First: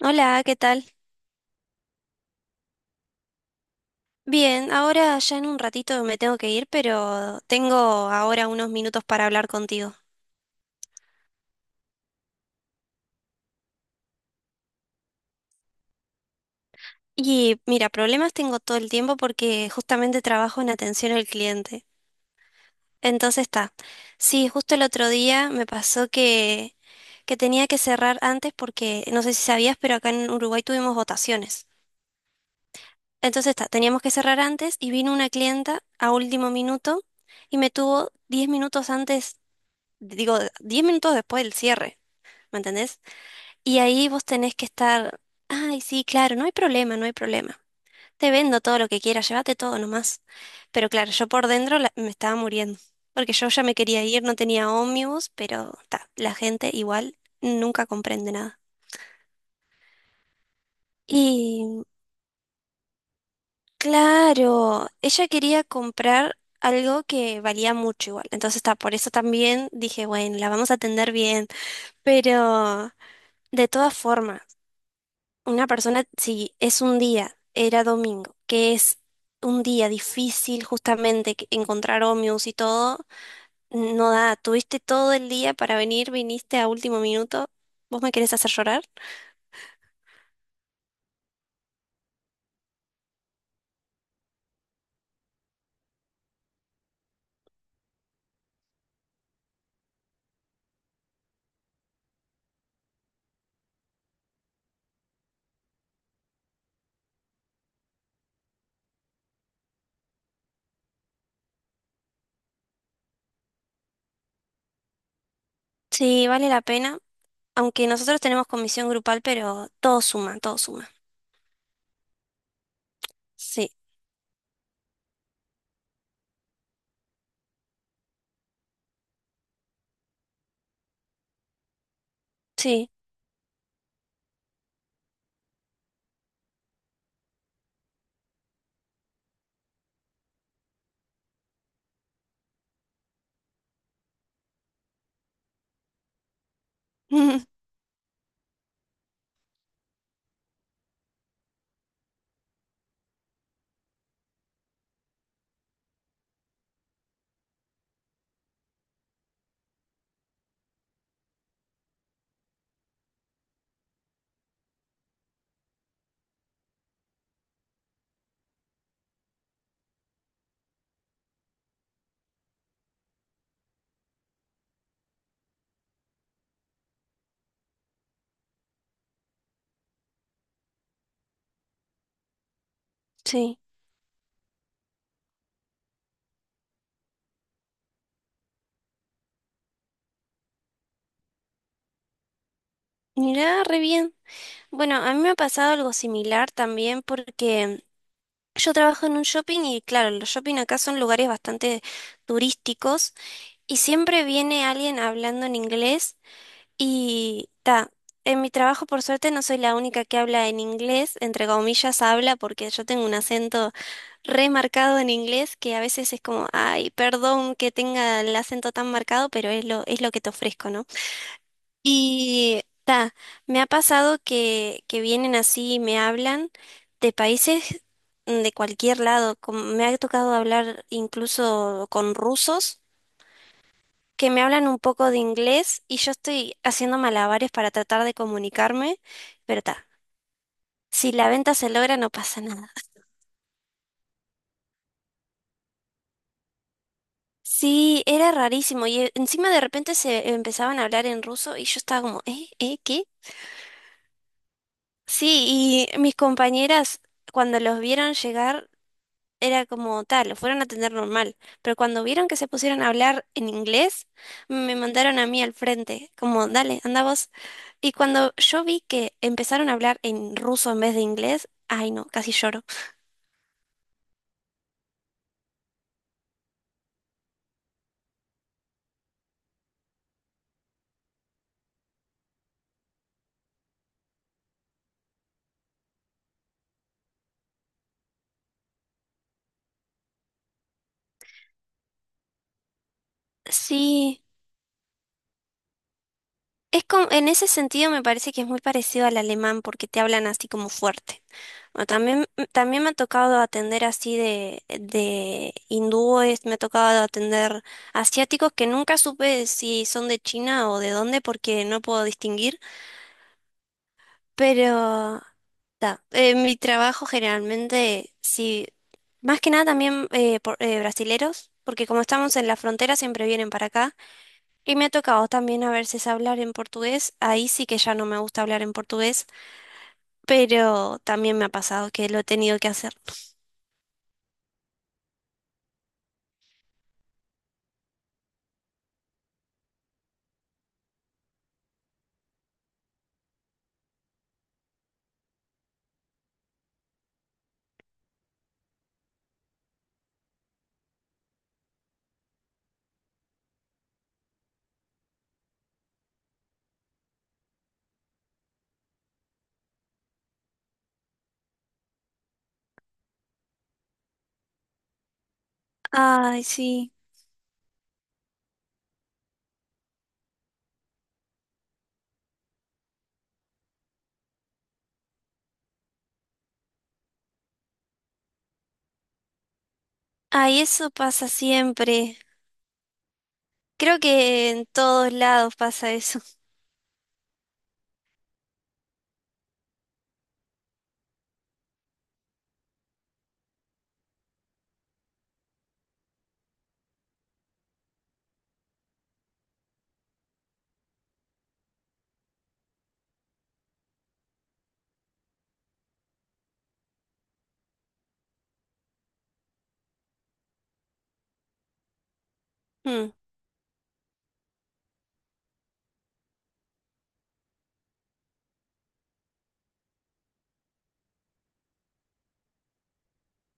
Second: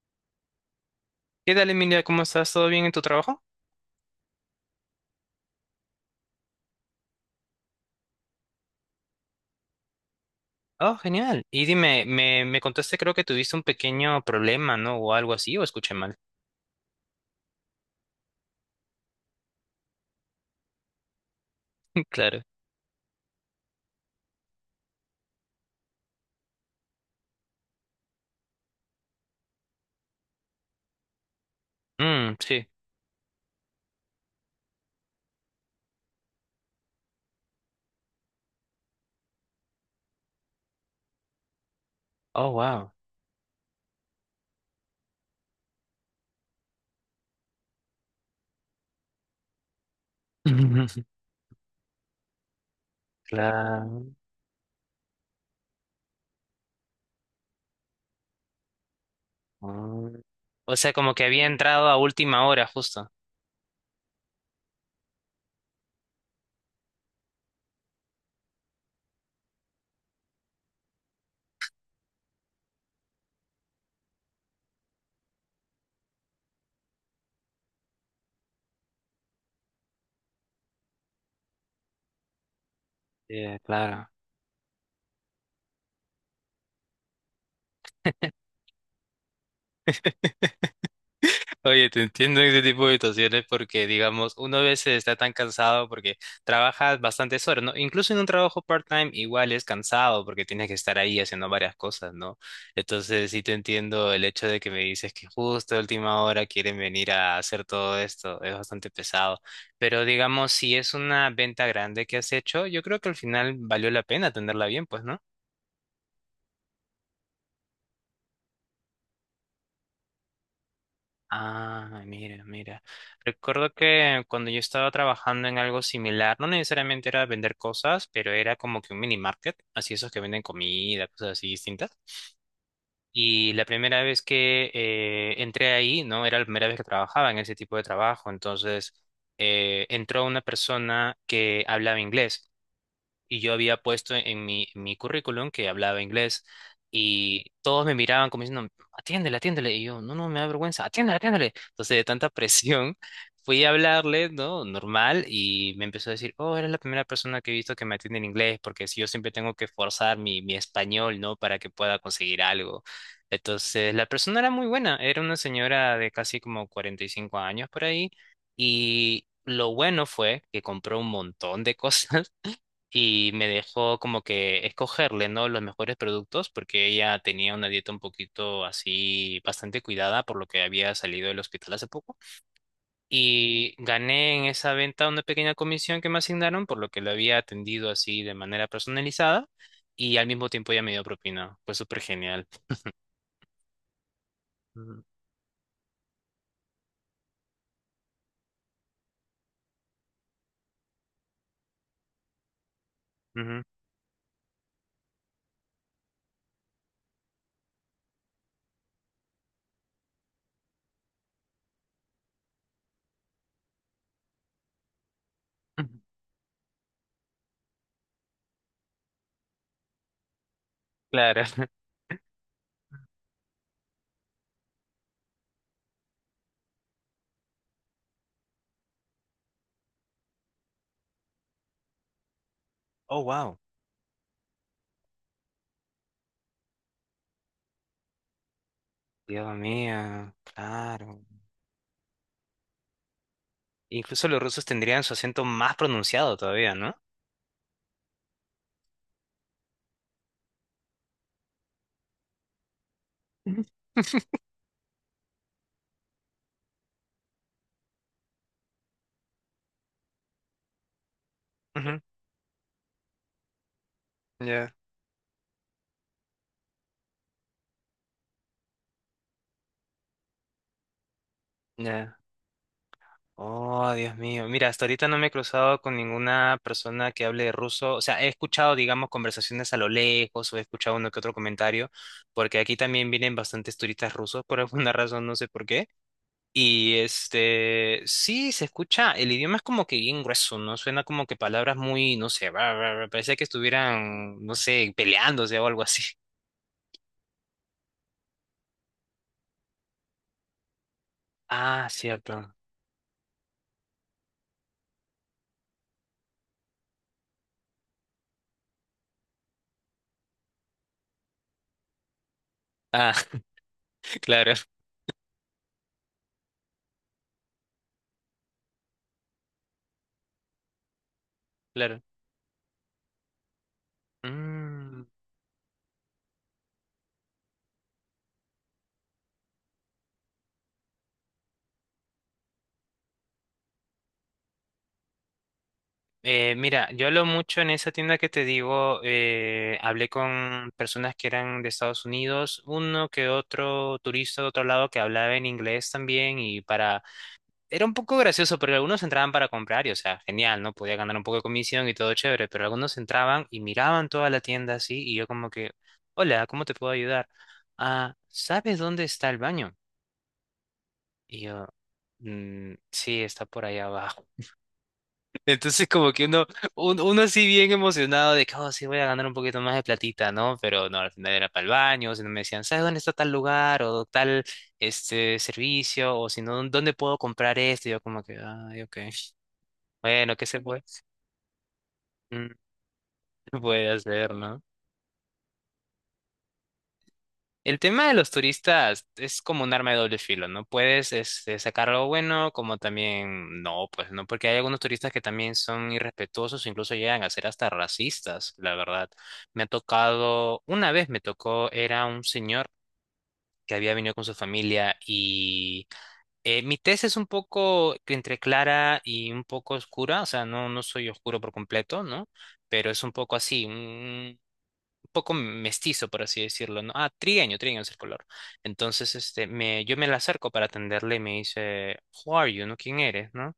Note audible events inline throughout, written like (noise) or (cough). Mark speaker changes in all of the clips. Speaker 1: Hola, ¿qué tal?
Speaker 2: ¿Qué tal, Emilia? ¿Cómo estás? ¿Todo bien en tu trabajo?
Speaker 1: Bien, ahora ya en un ratito me tengo que ir, pero tengo ahora unos minutos para hablar contigo.
Speaker 2: Oh, genial. Y dime, me contaste, creo que tuviste un pequeño problema, ¿no? O algo así, o escuché mal.
Speaker 1: Y mira, problemas tengo todo el tiempo porque justamente trabajo en atención al cliente.
Speaker 2: (laughs) Claro.
Speaker 1: Entonces está. Sí, justo el otro día me pasó que tenía que cerrar antes porque, no sé si sabías, pero acá en Uruguay tuvimos votaciones.
Speaker 2: Mm, sí.
Speaker 1: Entonces está, teníamos que cerrar antes y vino una clienta a último minuto y me tuvo 10 minutos antes, digo, 10 minutos después del cierre.
Speaker 2: Oh,
Speaker 1: ¿Me
Speaker 2: wow.
Speaker 1: entendés? Y ahí vos tenés que estar, ay, sí, claro, no hay problema, no hay problema. Te vendo todo lo que quieras, llévate todo nomás. Pero claro,
Speaker 2: (laughs)
Speaker 1: yo por dentro me estaba muriendo, porque yo ya me quería
Speaker 2: Claro.
Speaker 1: ir, no tenía ómnibus, pero ta, la gente igual nunca comprende nada.
Speaker 2: Mm. O sea, como que había
Speaker 1: Y
Speaker 2: entrado a última hora, justo.
Speaker 1: claro, ella quería comprar algo que valía mucho igual. Entonces, está, por eso también dije, bueno, la vamos a atender bien. Pero de todas formas, una persona, si es un día, era domingo, que es un día difícil justamente que- encontrar ómnibus y todo,
Speaker 2: Sí, claro.
Speaker 1: no da, tuviste todo el día para venir, viniste a último minuto, ¿vos me querés hacer llorar?
Speaker 2: (laughs) Oye, te entiendo en ese tipo de situaciones porque, digamos, uno a veces está tan cansado porque trabajas bastantes horas, ¿no? Incluso en un trabajo part-time igual es cansado porque tienes que estar ahí haciendo varias cosas, ¿no? Entonces sí te entiendo el hecho de que me dices que justo a última hora quieren venir a hacer todo esto, es bastante pesado. Pero, digamos, si es una venta grande que has hecho, yo creo que al final valió la pena tenerla bien, pues, ¿no?
Speaker 1: Sí, vale la pena, aunque nosotros tenemos comisión grupal, pero todo suma, todo suma.
Speaker 2: Ah, mira, mira. Recuerdo
Speaker 1: Sí,
Speaker 2: que cuando yo estaba trabajando en algo similar, no necesariamente era vender cosas, pero era como que un mini market, así esos que venden comida, cosas así distintas.
Speaker 1: sí,
Speaker 2: Y la primera vez que entré ahí, ¿no? Era la primera vez que trabajaba en ese tipo de trabajo. Entonces, entró una persona que hablaba inglés y yo había puesto en en mi currículum que hablaba inglés y
Speaker 1: (laughs)
Speaker 2: todos me miraban como diciendo, atiéndele, atiéndele. Y yo, no, no, me da vergüenza, atiéndele, atiéndele. Entonces, de tanta (laughs) presión, fui a hablarle, ¿no? Normal y me empezó a decir, oh, eres la primera persona que he visto que me atiende en inglés porque si yo siempre tengo que forzar mi español, ¿no? Para que pueda conseguir algo. Entonces, la persona era muy buena, era una señora de casi como 45 años por ahí y... Lo bueno fue que compró un montón de (laughs) cosas y me dejó como que escogerle, ¿no? Los mejores productos porque ella tenía una dieta un poquito así bastante cuidada por lo que había salido del hospital hace poco
Speaker 1: sí.
Speaker 2: y gané en esa venta una pequeña comisión que me asignaron por lo que lo había atendido así de manera personalizada y al mismo tiempo ella me dio propina. Fue súper genial.
Speaker 1: Mirá, re bien. Bueno,
Speaker 2: Ujú,
Speaker 1: a mí me ha pasado algo similar también porque yo trabajo en un shopping y claro, los shopping acá son lugares bastante turísticos.
Speaker 2: ujú,
Speaker 1: Y siempre viene alguien hablando en inglés y ta, en mi trabajo por suerte no soy la única que habla en inglés, entre comillas habla porque yo tengo un acento remarcado en inglés que a
Speaker 2: ujú.
Speaker 1: veces es como, ay, perdón que tenga el acento tan marcado, pero es lo que te ofrezco, ¿no?
Speaker 2: Claro. (laughs)
Speaker 1: Y ta, me ha pasado que vienen así y me hablan de países de cualquier lado, como me ha tocado hablar incluso con rusos
Speaker 2: Oh, wow.
Speaker 1: que me hablan un poco de inglés y yo estoy haciendo malabares para tratar de comunicarme,
Speaker 2: Dios
Speaker 1: pero ta,
Speaker 2: mío,
Speaker 1: si
Speaker 2: claro.
Speaker 1: la venta se logra no pasa nada. (laughs)
Speaker 2: Incluso los rusos tendrían su acento más pronunciado todavía, ¿no?
Speaker 1: Sí, era rarísimo y encima de repente se empezaban a hablar en ruso y yo estaba como, ¿eh? ¿Eh? ¿Qué? Sí, y mis compañeras cuando los vieron llegar era como tal, lo fueron a atender normal, pero
Speaker 2: Ujú.
Speaker 1: cuando vieron que se pusieron a hablar en inglés,
Speaker 2: Ya,
Speaker 1: me mandaron a mí al frente, como, dale, anda vos. Y cuando yo vi que empezaron a hablar en ruso en vez de inglés, ay no,
Speaker 2: ya.
Speaker 1: casi lloro.
Speaker 2: Oh, Dios mío. Mira, hasta ahorita no me he cruzado con ninguna persona que hable ruso. O sea, he escuchado, digamos, conversaciones a lo lejos o he escuchado uno que otro comentario, porque aquí también vienen bastantes turistas rusos por (laughs) alguna razón, no sé por qué. Y este, sí, se escucha, el idioma es como que bien grueso, ¿no? Suena como que palabras muy, no sé, bla, bla, bla, parecía que
Speaker 1: Sí.
Speaker 2: estuvieran, no sé, peleándose o algo así.
Speaker 1: Es como, en ese sentido me parece que es muy parecido al alemán porque te hablan así como fuerte. Bueno,
Speaker 2: Ah,
Speaker 1: también,
Speaker 2: cierto.
Speaker 1: también me ha tocado atender así de hindúes, me ha tocado atender asiáticos que nunca supe si son de China o de dónde porque no puedo distinguir.
Speaker 2: Ah, (laughs) claro,
Speaker 1: Pero ta, en mi trabajo generalmente, sí, más que nada también brasileros, porque como
Speaker 2: claro.
Speaker 1: estamos en la frontera siempre vienen para acá. Y me ha
Speaker 2: Mm.
Speaker 1: tocado también a veces hablar en portugués. Ahí sí que ya no me gusta hablar en portugués, pero también me ha pasado que lo he tenido que hacer.
Speaker 2: Mira, yo hablo mucho en esa tienda que te digo, hablé con personas que eran de Estados Unidos, uno que otro turista de otro lado que hablaba en inglés también y para... Era un poco gracioso, pero algunos entraban para comprar y, o sea, genial, ¿no? Podía ganar un poco de comisión y todo chévere, pero algunos entraban y miraban toda la tienda así y yo como que, hola, ¿cómo te puedo ayudar? Ah, ¿sabes dónde está el baño? Y yo, "Mm, sí, está por ahí abajo. Entonces como que
Speaker 1: Ay,
Speaker 2: uno,
Speaker 1: sí.
Speaker 2: uno así bien emocionado de que, oh, sí voy a ganar un poquito más de platita, ¿no? Pero no, al final era para el baño, si no me decían, ¿sabes dónde está tal lugar o tal este servicio? O si no, ¿dónde puedo comprar esto? Y yo como que, ay, ok. Bueno, ¿qué
Speaker 1: Ay,
Speaker 2: se puede?
Speaker 1: eso pasa siempre.
Speaker 2: Mm, (laughs) ¿qué se puede
Speaker 1: Creo
Speaker 2: hacer,
Speaker 1: que
Speaker 2: no?
Speaker 1: en todos lados pasa eso. (laughs)
Speaker 2: El tema de los turistas es como un arma de doble filo, ¿no? Puedes este, sacar algo bueno, como también no, pues no, porque hay algunos turistas que también son irrespetuosos, incluso llegan a ser hasta racistas, la verdad. Me ha tocado, una vez me tocó, era un señor que había venido con su familia y mi tez es un poco entre clara y un poco oscura, o sea, no, no soy oscuro por completo, ¿no? Pero es un
Speaker 1: Mm.
Speaker 2: poco así, poco mestizo, por así decirlo, ¿no? Ah, trigueño, trigueño es el color. Entonces, este, me, yo me la acerco para atenderle y me dice, Who are you, ¿no? ¿Quién eres, no?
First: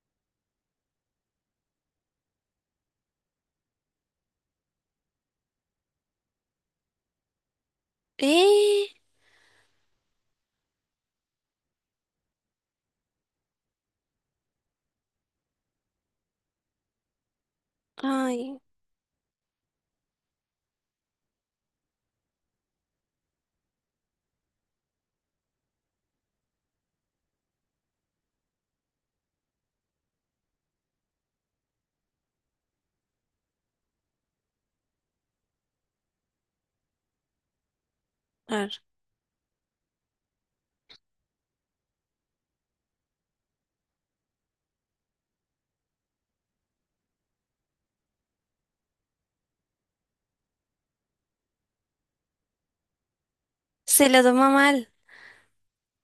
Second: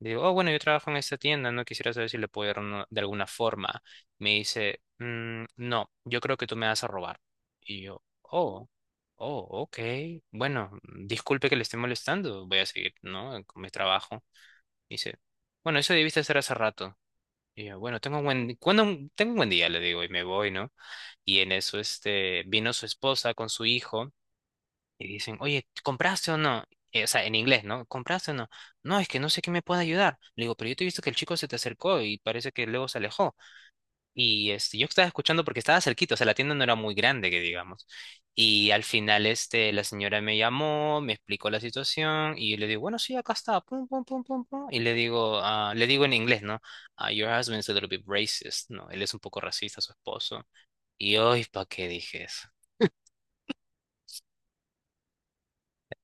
Speaker 2: Le digo, oh, bueno, yo trabajo en esta tienda, ¿no? Quisiera saber si le puedo ayudar de alguna forma. Me dice, "Mm, no, yo creo que tú me vas a robar. Y yo, oh,
Speaker 1: ¿Eh?
Speaker 2: oh, ok. Bueno, disculpe que le esté molestando, voy a seguir, ¿no? Con mi trabajo. Dice, bueno, eso debiste hacer hace rato. Y yo,
Speaker 1: Ay,
Speaker 2: tengo un buen día, le digo, y me voy, ¿no? Y en eso, este, vino su esposa con su hijo y dicen, oye, ¿compraste o no? O sea, en inglés, ¿no? ¿Compraste o no? No, es que no sé qué me puede ayudar. Le digo, pero yo te he visto que el chico se te acercó y parece que luego se alejó. Y este, yo estaba escuchando porque estaba cerquito, o sea, la tienda no era muy grande, que digamos.
Speaker 1: a
Speaker 2: Y al
Speaker 1: ver.
Speaker 2: final, este, la señora me llamó, me explicó la situación y le digo, bueno, sí, acá está, pum, pum, pum, pum, pum. Y le digo, ah, le digo en inglés, ¿no? Ah, your husband's a little bit racist, ¿no? Él es un poco racista, su esposo. Y hoy, ¿para qué dije eso?
Speaker 1: Se lo tomó mal.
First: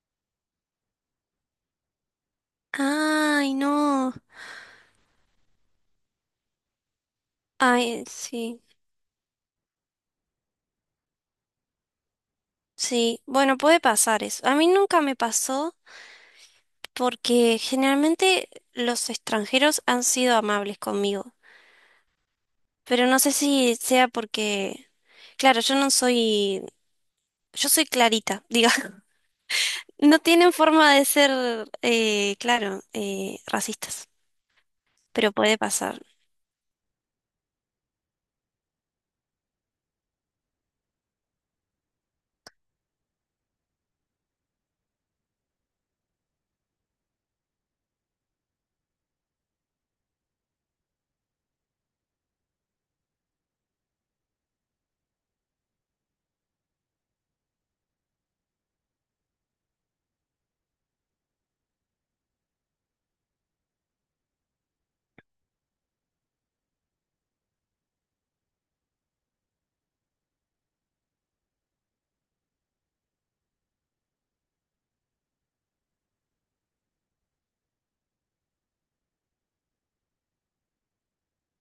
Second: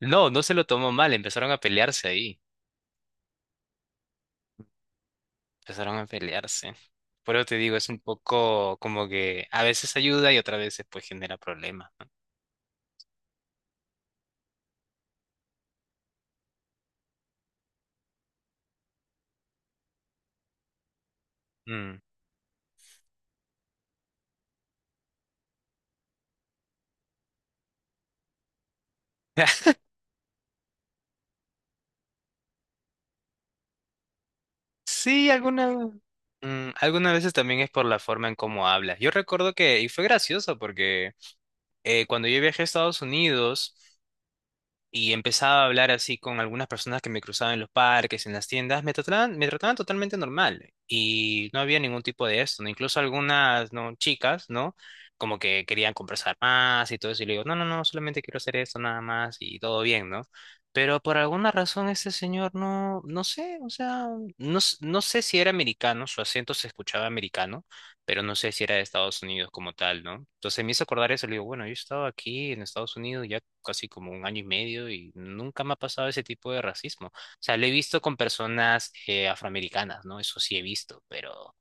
Speaker 2: No, no se lo tomó mal, empezaron a pelearse ahí,
Speaker 1: Ay, no.
Speaker 2: empezaron a pelearse. Por eso te digo, es un
Speaker 1: Ay, sí.
Speaker 2: poco como que a veces ayuda y otras veces pues genera problemas.
Speaker 1: Sí. Bueno, puede pasar eso. A mí nunca me pasó porque generalmente los extranjeros han sido amables conmigo.
Speaker 2: ¿No? Mm.
Speaker 1: Pero no sé si sea porque, claro, yo no soy, yo soy clarita, diga. (laughs)
Speaker 2: (laughs)
Speaker 1: No tienen forma de ser, claro, racistas,
Speaker 2: Sí,
Speaker 1: pero puede pasar.
Speaker 2: mm, algunas veces también es por la forma en cómo hablas. Yo recuerdo que, y fue gracioso porque cuando yo viajé a Estados Unidos, y empezaba a hablar así con algunas personas que me cruzaban en los parques, en las tiendas, me trataban totalmente normal y no había ningún tipo de esto, ¿no? Incluso algunas, ¿no? chicas, ¿no? Como que querían conversar más y todo eso, y le digo, no, no, no, solamente quiero hacer esto nada más y todo bien, ¿no? Pero por alguna razón este señor no, no sé, o sea, no, no sé si era americano, su acento se escuchaba americano pero no sé si era de Estados Unidos como tal, ¿no? Entonces me hizo acordar eso, le digo, bueno, yo he estado aquí en Estados Unidos ya casi como un año y medio y nunca me ha pasado ese tipo de racismo. O sea, lo he visto con personas afroamericanas, ¿no? Eso sí he visto, pero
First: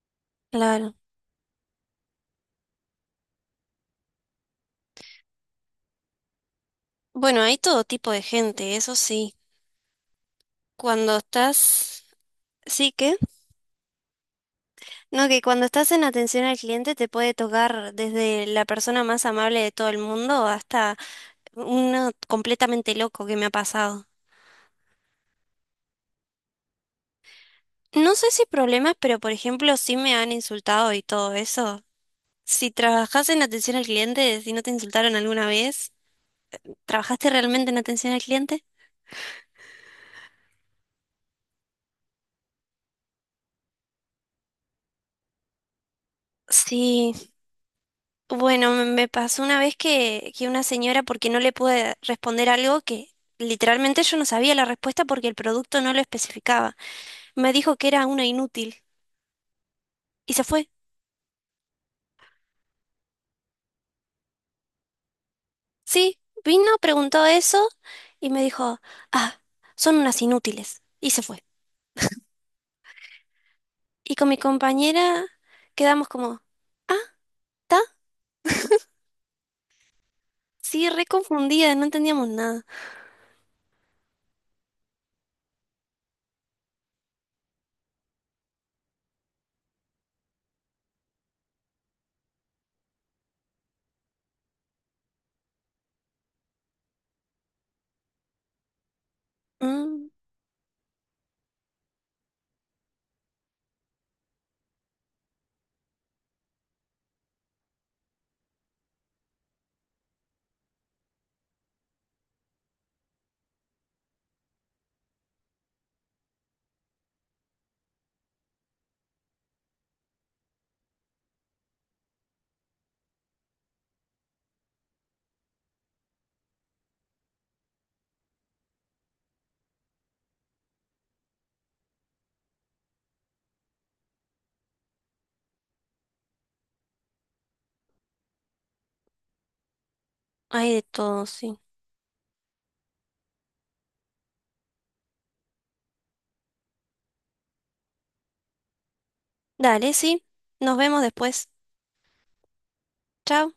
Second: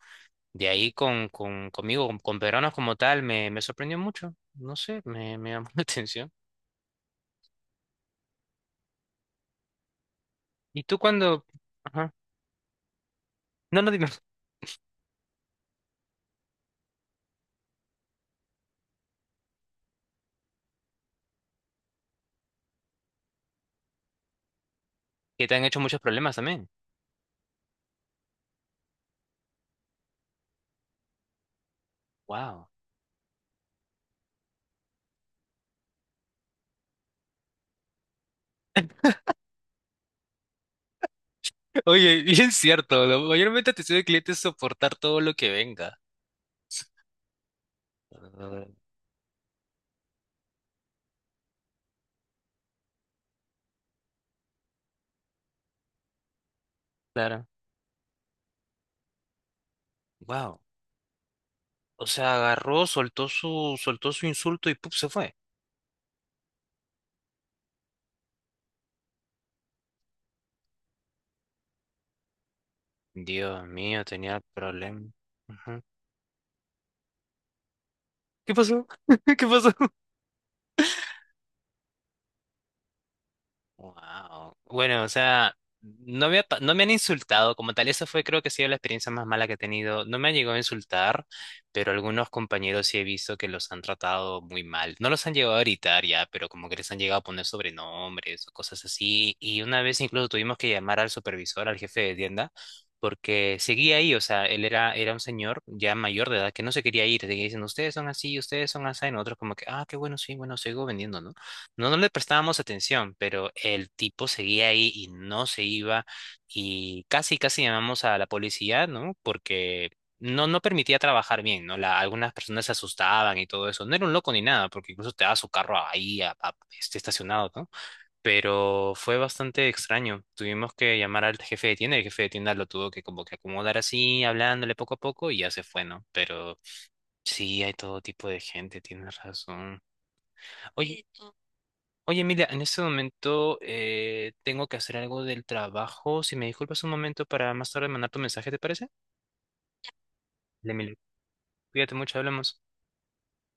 Speaker 2: de ahí
Speaker 1: Claro.
Speaker 2: con, conmigo, con peruanos como tal, me sorprendió mucho, no sé, me llamó (laughs) la atención.
Speaker 1: Bueno, hay todo tipo de gente, eso sí.
Speaker 2: ¿Y tú
Speaker 1: Cuando
Speaker 2: cuando...
Speaker 1: estás,
Speaker 2: Ajá.
Speaker 1: sí que,
Speaker 2: No, no, dime.
Speaker 1: no, que cuando estás en atención al cliente te puede tocar desde la persona más amable de todo el mundo hasta uno completamente loco que me ha pasado.
Speaker 2: Que te han hecho muchos problemas también.
Speaker 1: No sé si problemas, pero por ejemplo, sí me han insultado y todo eso.
Speaker 2: Wow.
Speaker 1: Si trabajas en atención al cliente, si no te insultaron alguna vez, ¿trabajaste realmente en atención al cliente?
Speaker 2: Oye, bien cierto, ¿no? Mayormente te soy de cliente es soportar todo lo que venga.
Speaker 1: Sí,
Speaker 2: Ah,
Speaker 1: bueno, me pasó una vez que una señora, porque no le pude responder algo que literalmente yo no sabía la respuesta porque el producto no lo especificaba,
Speaker 2: claro.
Speaker 1: me dijo que era una inútil y se
Speaker 2: Wow.
Speaker 1: fue.
Speaker 2: O sea, agarró, soltó su insulto y ¡pup! Se fue.
Speaker 1: Sí, vino, preguntó eso y me dijo, ah, son unas inútiles y se fue.
Speaker 2: Dios mío,
Speaker 1: Y con
Speaker 2: tenía
Speaker 1: mi
Speaker 2: el problema.
Speaker 1: compañera
Speaker 2: Ujú.
Speaker 1: quedamos como, ah, está,
Speaker 2: ¿Qué pasó? (laughs) ¿Qué pasó?
Speaker 1: sí, re confundida, no entendíamos nada.
Speaker 2: Wow. Bueno, o sea, no me han insultado como tal. Esa fue, creo que ha sido la experiencia más mala que he tenido. No me han llegado a insultar, pero algunos compañeros sí he visto que los han tratado muy mal. No los han llegado a gritar ya, pero como que les han llegado a poner sobrenombres o cosas así. Y una vez
Speaker 1: Mm,
Speaker 2: incluso tuvimos que llamar al supervisor, al jefe de tienda, porque seguía ahí. O sea, era un señor ya mayor de edad que no se quería ir. Seguía diciendo, ustedes son así, ustedes son así. Y nosotros como que, ah, qué bueno, sí, bueno, sigo vendiendo, ¿no? No, no le prestábamos atención, pero el tipo seguía ahí y no se iba y casi llamamos a la policía, ¿no? Porque no, no permitía trabajar bien, ¿no? La- algunas personas se asustaban y todo eso. No era un loco ni nada, porque incluso te daba su carro ahí este, estacionado, ¿no? Pero fue bastante extraño. Tuvimos que llamar al jefe de tienda y el jefe de tienda lo tuvo que como que acomodar así, hablándole poco a poco y ya se fue, ¿no? Pero sí, hay todo tipo de gente, tienes razón.
Speaker 1: hay de
Speaker 2: Oye,
Speaker 1: todo, sí.
Speaker 2: Oye, Emilia, en este momento tengo que hacer algo del trabajo. Si me disculpas un momento para más tarde mandar tu mensaje, ¿te parece?
Speaker 1: Dale, sí.
Speaker 2: Dale,
Speaker 1: Nos
Speaker 2: Emilia,
Speaker 1: vemos después.
Speaker 2: cuídate mucho, hablamos.
Speaker 1: Chao.